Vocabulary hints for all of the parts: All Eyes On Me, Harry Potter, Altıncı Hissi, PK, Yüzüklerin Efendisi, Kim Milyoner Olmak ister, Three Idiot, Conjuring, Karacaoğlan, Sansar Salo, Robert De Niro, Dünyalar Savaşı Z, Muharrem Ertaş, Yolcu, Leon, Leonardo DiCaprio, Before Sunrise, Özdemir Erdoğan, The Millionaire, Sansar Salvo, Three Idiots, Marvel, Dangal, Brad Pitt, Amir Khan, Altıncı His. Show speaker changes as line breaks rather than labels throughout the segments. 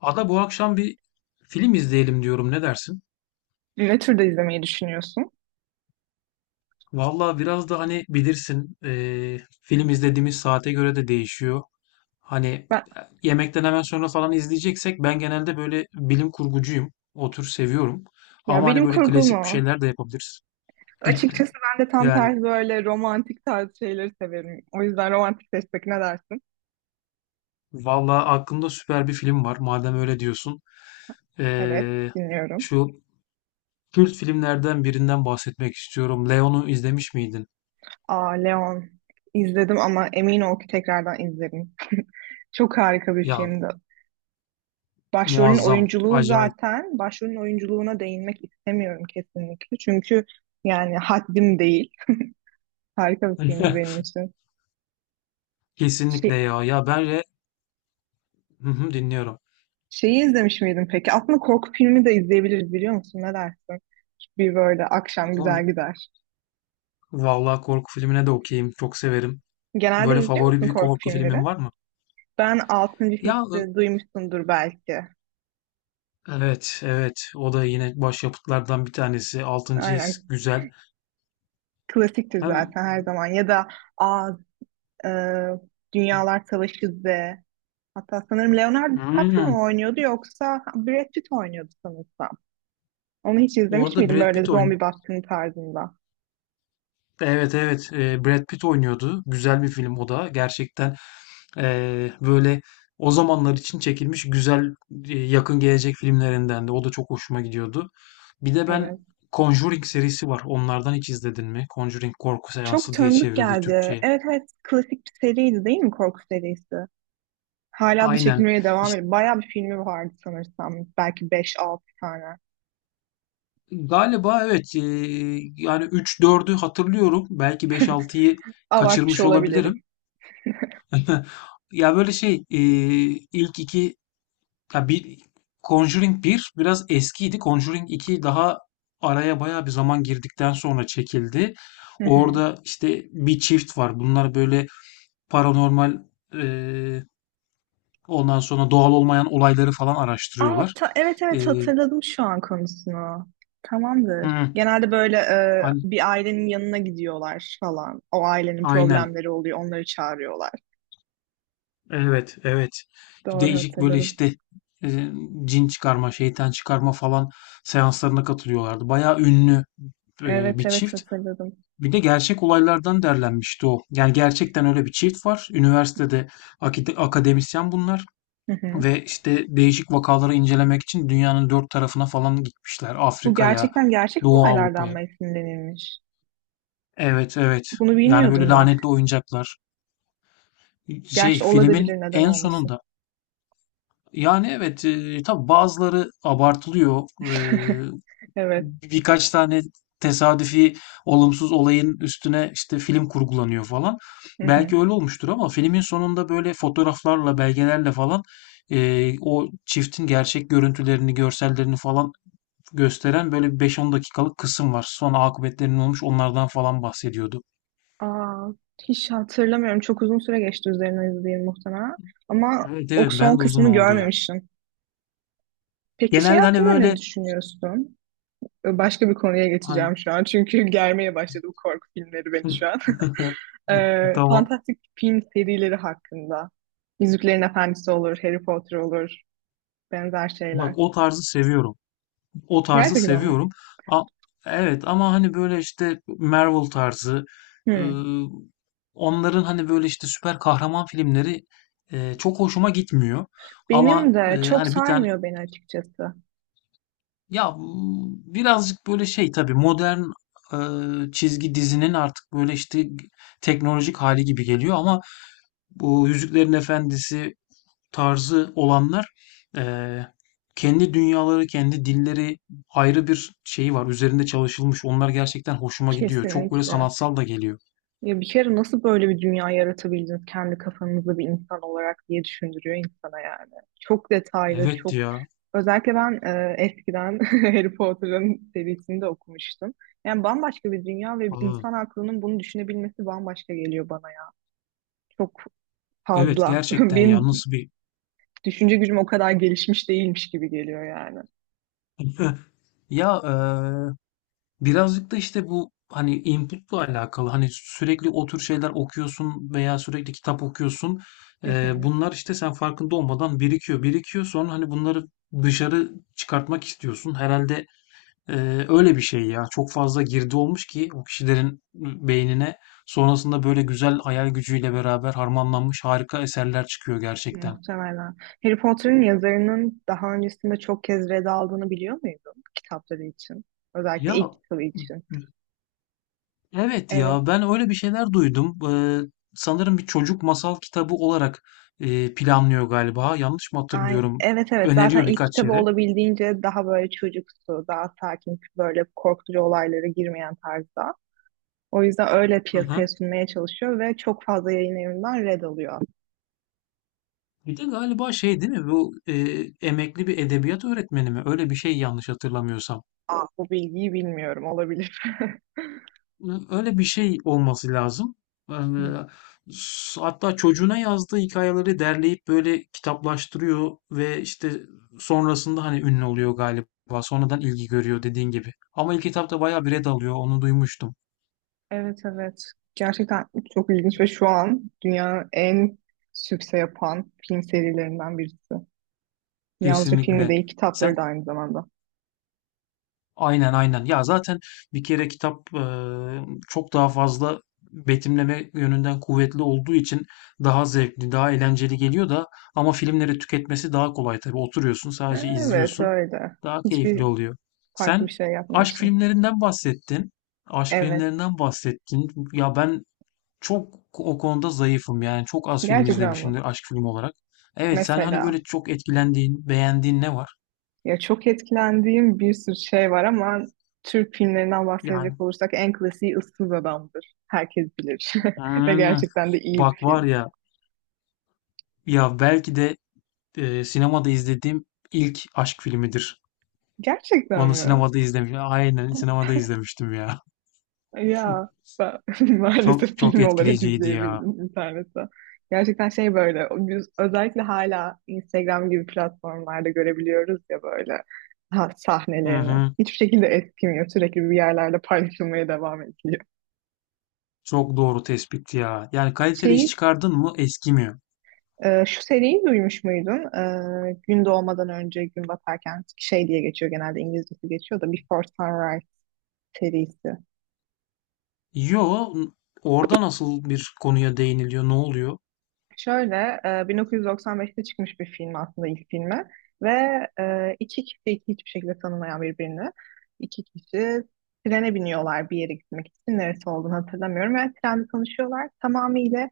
Ada bu akşam bir film izleyelim diyorum. Ne dersin?
Ne türde izlemeyi düşünüyorsun?
Vallahi biraz da hani bilirsin film izlediğimiz saate göre de değişiyor. Hani
Ben,
yemekten hemen sonra falan izleyeceksek ben genelde böyle bilim kurgucuyum. O tür seviyorum.
ya
Ama hani
benim
böyle
kurgum
klasik bir
o.
şeyler de yapabiliriz.
Açıkçası ben de tam
Yani
tersi böyle romantik tarz şeyleri severim. O yüzden romantik seçtik, ne dersin?
vallahi aklımda süper bir film var. Madem öyle diyorsun.
Evet,
Eee,
dinliyorum.
şu kült filmlerden birinden bahsetmek istiyorum. Leon'u izlemiş miydin?
Aa, Leon izledim ama emin ol ki tekrardan izlerim. Çok harika bir
Ya
filmdi. Başrolün
muazzam,
oyunculuğu
acayip.
zaten, başrolün oyunculuğuna değinmek istemiyorum kesinlikle. Çünkü yani haddim değil. Harika bir filmdi benim için.
Kesinlikle
Şey,
ya. Hı hı, dinliyorum.
Şeyi izlemiş miydin peki? Aslında korku filmi de izleyebiliriz, biliyor musun? Ne dersin? Bir böyle akşam
Son-
güzel gider.
Vallahi korku filmine de okeyim. Çok severim.
Genelde
Böyle
izliyor
favori
musun
bir
korku
korku filmin
filmleri?
var mı?
Ben Altıncı
Ya
Hissi duymuşsundur belki.
evet, evet. O da yine başyapıtlardan bir tanesi. Altıncı His
Aynen.
güzel.
Klasiktir
Hem
zaten her zaman. Ya da Aa, e, Dünyalar Savaşı Z. Hatta sanırım Leonardo DiCaprio
Hmm,
mu oynuyordu yoksa Brad Pitt oynuyordu sanırsam. Onu hiç izlemiş
orada
miydin,
Brad
böyle
Pitt oyun.
zombi baskını tarzında?
Evet evet. Brad Pitt oynuyordu. Güzel bir film o da. Gerçekten böyle o zamanlar için çekilmiş güzel yakın gelecek filmlerinden de. O da çok hoşuma gidiyordu. Bir de ben
Evet.
Conjuring serisi var. Onlardan hiç izledin mi? Conjuring korku
Çok
seansı diye
tanıdık
çevrildi
geldi.
Türkçe'ye.
Evet, evet, klasik bir seriydi değil mi, korku serisi? Hala da
Aynen.
çekilmeye devam
İşte
ediyor. Bayağı bir filmi vardı sanırsam. Belki beş altı tane.
galiba evet. Yani üç dördü hatırlıyorum. Belki beş altıyı
Abartmış
kaçırmış olabilirim.
olabilirim.
Ya böyle şey ilk iki ya bir Conjuring 1 biraz eskiydi. Conjuring iki daha araya bayağı bir zaman girdikten sonra çekildi.
Hı hı.
Orada işte bir çift var. Bunlar böyle paranormal eee Ondan sonra doğal olmayan olayları falan
Aa,
araştırıyorlar.
evet,
Ee,
evet, hatırladım şu an konusunu. Tamamdır.
hı,
Genelde böyle
hani,
bir ailenin yanına gidiyorlar falan. O ailenin
aynen.
problemleri oluyor, onları çağırıyorlar.
Evet, evet.
Doğru
Değişik böyle
hatırladım.
işte e, cin çıkarma, şeytan çıkarma falan seanslarına katılıyorlardı. Bayağı ünlü
Evet,
bir
evet,
çift.
hatırladım.
Bir de gerçek olaylardan derlenmişti o. Yani gerçekten öyle bir çift var. Üniversitede akademisyen bunlar.
Hı hı.
Ve işte değişik vakaları incelemek için dünyanın dört tarafına falan gitmişler.
Bu
Afrika'ya,
gerçekten gerçek
Doğu
olaylardan
Avrupa'ya.
mı esinlenilmiş?
Evet, evet.
Bunu
Yani böyle
bilmiyordum bak.
lanetli oyuncaklar. Şey
Gerçi
filmin
olabilir, neden
en
olmasın.
sonunda. Yani evet tabii bazıları abartılıyor.
Evet.
Birkaç tane tesadüfi olumsuz olayın üstüne işte film kurgulanıyor falan.
Hı hı.
Belki öyle olmuştur ama filmin sonunda böyle fotoğraflarla, belgelerle falan o çiftin gerçek görüntülerini, görsellerini falan gösteren böyle bir 5-10 dakikalık kısım var. Sonra akıbetlerinin olmuş onlardan falan bahsediyordu.
Aa, hiç hatırlamıyorum. Çok uzun süre geçti, üzerine izleyeyim muhtemelen. Ama
Evet
o
evet
son
ben de uzun
kısmını
oldu ya.
görmemişim. Peki şey
Genelde hani
hakkında ne
böyle
düşünüyorsun? Başka bir konuya geçeceğim
hangi
şu an. Çünkü germeye başladı bu korku filmleri beni şu an. Ee,
Tamam.
fantastik film serileri hakkında. Yüzüklerin Efendisi olur, Harry Potter olur. Benzer
Bak
şeyler.
o tarzı seviyorum. O tarzı
Gerçekten ama.
seviyorum. A- evet ama hani böyle işte Marvel tarzı,
Hı.
ıı, onların hani böyle işte süper kahraman filmleri çok hoşuma gitmiyor.
Benim
Ama
de çok
hani bir tane,
sarmıyor beni açıkçası.
ya bu birazcık böyle şey tabii, modern çizgi dizinin artık böyle işte teknolojik hali gibi geliyor ama bu Yüzüklerin Efendisi tarzı olanlar, eee, kendi dünyaları, kendi dilleri, ayrı bir şeyi var. Üzerinde çalışılmış. Onlar gerçekten hoşuma gidiyor. Çok böyle
Kesinlikle.
sanatsal da geliyor.
Ya bir kere nasıl böyle bir dünya yaratabildiniz kendi kafanızda bir insan olarak diye düşündürüyor insana yani. Çok detaylı,
Evet
çok
ya.
özellikle ben eskiden Harry Potter'ın serisini de okumuştum. Yani bambaşka bir dünya ve bir
Aa,
insan aklının bunu düşünebilmesi bambaşka geliyor bana ya. Çok
evet
fazla.
gerçekten ya.
Benim
Nasıl bir
düşünce gücüm o kadar gelişmiş değilmiş gibi geliyor yani.
ya, birazcık da işte bu hani inputla alakalı, hani sürekli o tür şeyler okuyorsun veya sürekli kitap okuyorsun.
Hı hı,
Bunlar işte sen farkında olmadan birikiyor birikiyor, sonra hani bunları dışarı çıkartmak istiyorsun. Herhalde. Öyle bir şey ya. Çok fazla girdi olmuş ki o kişilerin beynine, sonrasında böyle güzel hayal gücüyle beraber harmanlanmış harika eserler çıkıyor gerçekten.
muhtemelen. Harry Potter'ın yazarının daha öncesinde çok kez red aldığını biliyor muydun kitapları için? Özellikle ilk
Ya
kitabı için.
evet
Evet,
ya, ben öyle bir şeyler duydum. Sanırım bir çocuk masal kitabı olarak planlıyor galiba. Yanlış mı
ay,
hatırlıyorum?
evet, evet, zaten
Öneriyor
ilk
birkaç
kitabı
yere.
olabildiğince daha böyle çocuksu, daha sakin, böyle korkutucu olaylara girmeyen tarzda. O yüzden öyle
Hı
piyasaya
hı.
sunmaya çalışıyor ve çok fazla yayın evinden red alıyor.
Bir de galiba şey değil mi? Bu emekli bir edebiyat öğretmeni mi? Öyle bir şey, yanlış hatırlamıyorsam.
Aa, bu bilgiyi bilmiyorum, olabilir.
Öyle bir şey olması lazım. Yani, hatta çocuğuna yazdığı hikayeleri derleyip böyle kitaplaştırıyor ve işte sonrasında hani ünlü oluyor galiba. Sonradan ilgi görüyor dediğin gibi. Ama ilk etapta bayağı bir red alıyor. Onu duymuştum.
Evet, evet. Gerçekten çok ilginç ve şu an dünyanın en sükse yapan film serilerinden birisi. Yalnızca filmi
Kesinlikle.
değil, kitapları
Sen
da aynı zamanda.
Aynen aynen. Ya zaten bir kere kitap çok daha fazla betimleme yönünden kuvvetli olduğu için daha zevkli, daha eğlenceli geliyor da, ama filmleri tüketmesi daha kolay tabii. Oturuyorsun, sadece
Evet,
izliyorsun.
öyle.
Daha keyifli
Hiçbir
oluyor.
farklı
Sen
bir şey
aşk
yapmıyorsun.
filmlerinden bahsettin. Aşk
Evet.
filmlerinden bahsettin. Ya ben çok o konuda zayıfım yani. Çok az film
Gerçekten bu.
izlemişimdir aşk filmi olarak. Evet, sen hani
Mesela,
böyle çok etkilendiğin, beğendiğin ne var?
ya çok etkilendiğim bir sürü şey var ama Türk filmlerinden
Yani,
bahsedecek olursak en klasiği Issız Adam'dır. Herkes bilir. Ve
hmm,
gerçekten de iyi bir
bak
film.
var ya. Ya belki de sinemada izlediğim ilk aşk filmidir.
Gerçekten
Onu
mi?
sinemada izlemiştim. Aynen sinemada izlemiştim ya.
Ya ben
Çok
maalesef
çok
film olarak
etkileyiciydi ya.
izleyebildim internette. Gerçekten şey böyle biz özellikle hala Instagram gibi platformlarda görebiliyoruz ya böyle, ha,
Hı
sahnelerini.
hı.
Hiçbir şekilde eskimiyor. Sürekli bir yerlerde paylaşılmaya devam ediliyor.
Çok doğru tespit ya. Yani kaliteli iş
Şeyi
çıkardın mı eskimiyor.
Şu seriyi duymuş muydun? Gün doğmadan önce gün batarken şey diye geçiyor, genelde İngilizcesi geçiyor da Before Sunrise serisi.
Yo, orada nasıl bir konuya değiniliyor? Ne oluyor?
Şöyle, 1995'te çıkmış bir film aslında ilk filmi ve iki kişi hiçbir şekilde tanımayan birbirini. İki kişi trene biniyorlar bir yere gitmek için. Neresi olduğunu hatırlamıyorum ve trende tanışıyorlar. Tamamıyla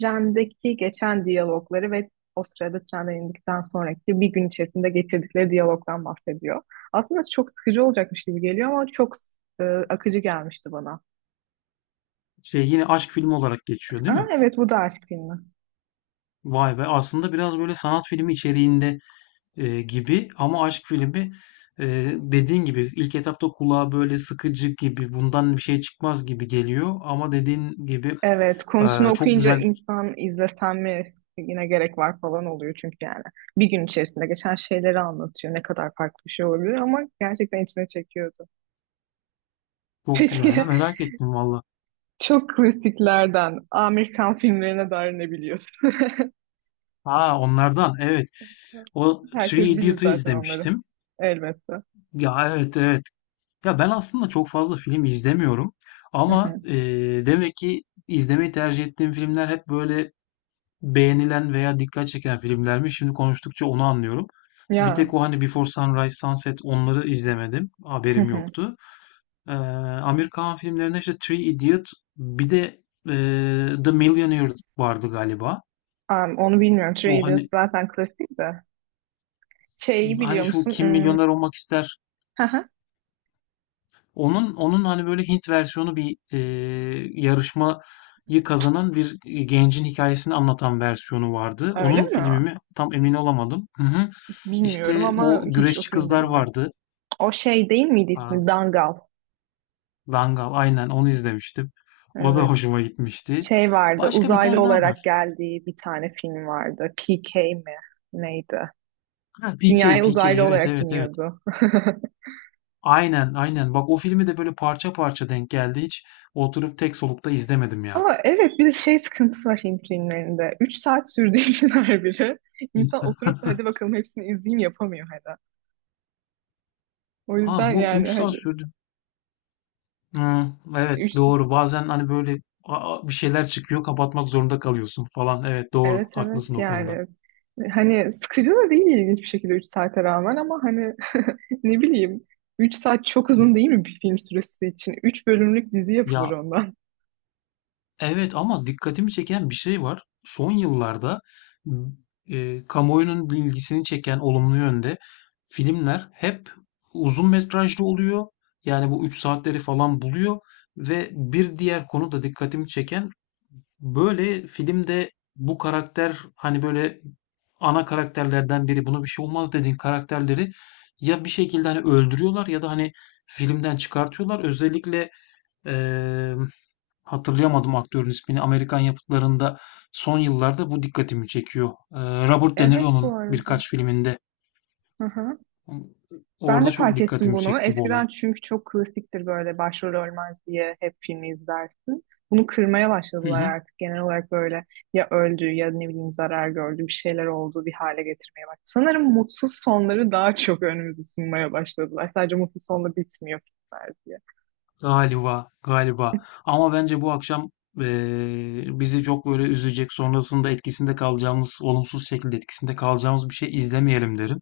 trendeki geçen diyalogları ve o sırada trenden indikten sonraki bir gün içerisinde geçirdikleri diyalogdan bahsediyor. Aslında çok sıkıcı olacakmış gibi geliyor ama çok akıcı gelmişti bana.
Şey, yine aşk filmi olarak geçiyor değil
Aa,
mi?
evet, bu da aşk filmi.
Vay be, aslında biraz böyle sanat filmi içeriğinde gibi ama aşk filmi, e, dediğin gibi ilk etapta kulağa böyle sıkıcı gibi, bundan bir şey çıkmaz gibi geliyor ama dediğin gibi
Evet, konusunu
çok
okuyunca
güzel,
insan izlesem mi yine, gerek var falan oluyor çünkü yani. Bir gün içerisinde geçen şeyleri anlatıyor. Ne kadar farklı bir şey olabilir ama gerçekten içine çekiyordu.
çok
Peki
güzel ya, merak ettim valla.
çok klasiklerden Amerikan filmlerine dair ne biliyorsun?
Ha, onlardan evet, o Three
Herkes bilir
Idiot'u
zaten onları.
izlemiştim.
Elbette.
Ya evet evet, ya ben aslında çok fazla film izlemiyorum
Hı
ama
hı.
demek ki izlemeyi tercih ettiğim filmler hep böyle beğenilen veya dikkat çeken filmler mi? Şimdi konuştukça onu anlıyorum. Bir
Ya,
tek o hani Before Sunrise, Sunset, onları izlemedim.
hı
Haberim
hı.
yoktu. Ee, Amir Khan filmlerinde işte Three Idiot, bir de e, The Millionaire vardı galiba.
Onu bilmiyorum. Three
O
Idiots
hani
zaten klasik de. Şeyi
hani
biliyor
şu
musun?
Kim
Hmm,
Milyoner Olmak ister
hı hı.
Onun hani böyle Hint versiyonu, bir yarışmayı kazanan bir gencin hikayesini anlatan versiyonu vardı.
Öyle
Onun
mi?
filmi mi? Tam emin olamadım. Hı hı.
Bilmiyorum
İşte
ama
o
hiç o
güreşçi
filmde
kızlar
bilmiyorum.
vardı.
O şey değil miydi
Aa,
ismi? Dangal.
Dangal, aynen onu izlemiştim. O da
Evet.
hoşuma gitmişti.
Şey vardı.
Başka bir
Uzaylı
tane daha
olarak
var.
geldiği bir tane film vardı. PK mi? Neydi?
Ha, PK,
Dünyaya
PK,
uzaylı
evet
olarak
evet evet.
iniyordu.
Aynen aynen. Bak, o filmi de böyle parça parça denk geldi. Hiç oturup tek solukta izlemedim ya.
Ama evet, bir de şey sıkıntısı var Hint filmlerinde. 3 saat sürdüğü için her biri. İnsan oturup da hadi bakalım hepsini izleyeyim, yapamıyor hala. O
Ha,
yüzden
bu 3
yani
saat
hadi
sürdü. Hmm, evet
3.
doğru. Bazen hani böyle bir şeyler çıkıyor, kapatmak zorunda kalıyorsun falan. Evet doğru.
Evet, evet,
Haklısın o konuda.
yani hani sıkıcı da değil ilginç bir şekilde 3 saate rağmen ama hani ne bileyim 3 saat çok uzun değil mi bir film süresi için? Üç bölümlük dizi yapılır
Ya
ondan.
evet, ama dikkatimi çeken bir şey var. Son yıllarda m, kamuoyunun ilgisini çeken olumlu yönde filmler hep uzun metrajlı oluyor. Yani bu 3 saatleri falan buluyor. Ve bir diğer konu da dikkatimi çeken, böyle filmde bu karakter, hani böyle ana karakterlerden biri, buna bir şey olmaz dediğin karakterleri ya bir şekilde hani öldürüyorlar ya da hani filmden çıkartıyorlar. Özellikle, eee, hatırlayamadım aktörün ismini. Amerikan yapıtlarında son yıllarda bu dikkatimi çekiyor. Robert De
Evet,
Niro'nun
bu arada.
birkaç filminde
Aha. Ben
orada
de
çok
fark ettim
dikkatimi
bunu.
çekti bu olay.
Eskiden çünkü çok klasiktir, böyle başrol ölmez diye hep filmi izlersin. Bunu kırmaya
Hı
başladılar
hı.
artık. Genel olarak böyle ya öldü ya ne bileyim zarar gördü bir şeyler oldu, bir hale getirmeye bak. Sanırım mutsuz sonları daha çok önümüze sunmaya başladılar. Sadece mutsuz sonla bitmiyor filmler diye.
Galiba, galiba. Ama bence bu akşam bizi çok böyle üzecek, sonrasında etkisinde kalacağımız, olumsuz şekilde etkisinde kalacağımız bir şey izlemeyelim derim.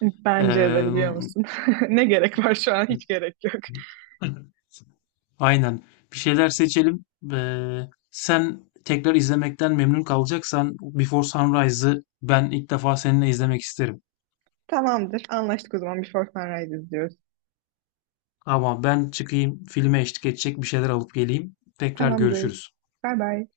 Bence de,
Eee,
biliyor musun? Ne gerek var şu an? Hiç gerek yok.
aynen. Bir şeyler seçelim. Sen tekrar izlemekten memnun kalacaksan Before Sunrise'ı ben ilk defa seninle izlemek isterim.
Tamamdır. Anlaştık o zaman. Before Sunrise izliyoruz.
Ama ben çıkayım, filme eşlik edecek bir şeyler alıp geleyim. Tekrar
Tamamdır.
görüşürüz.
Bay bay.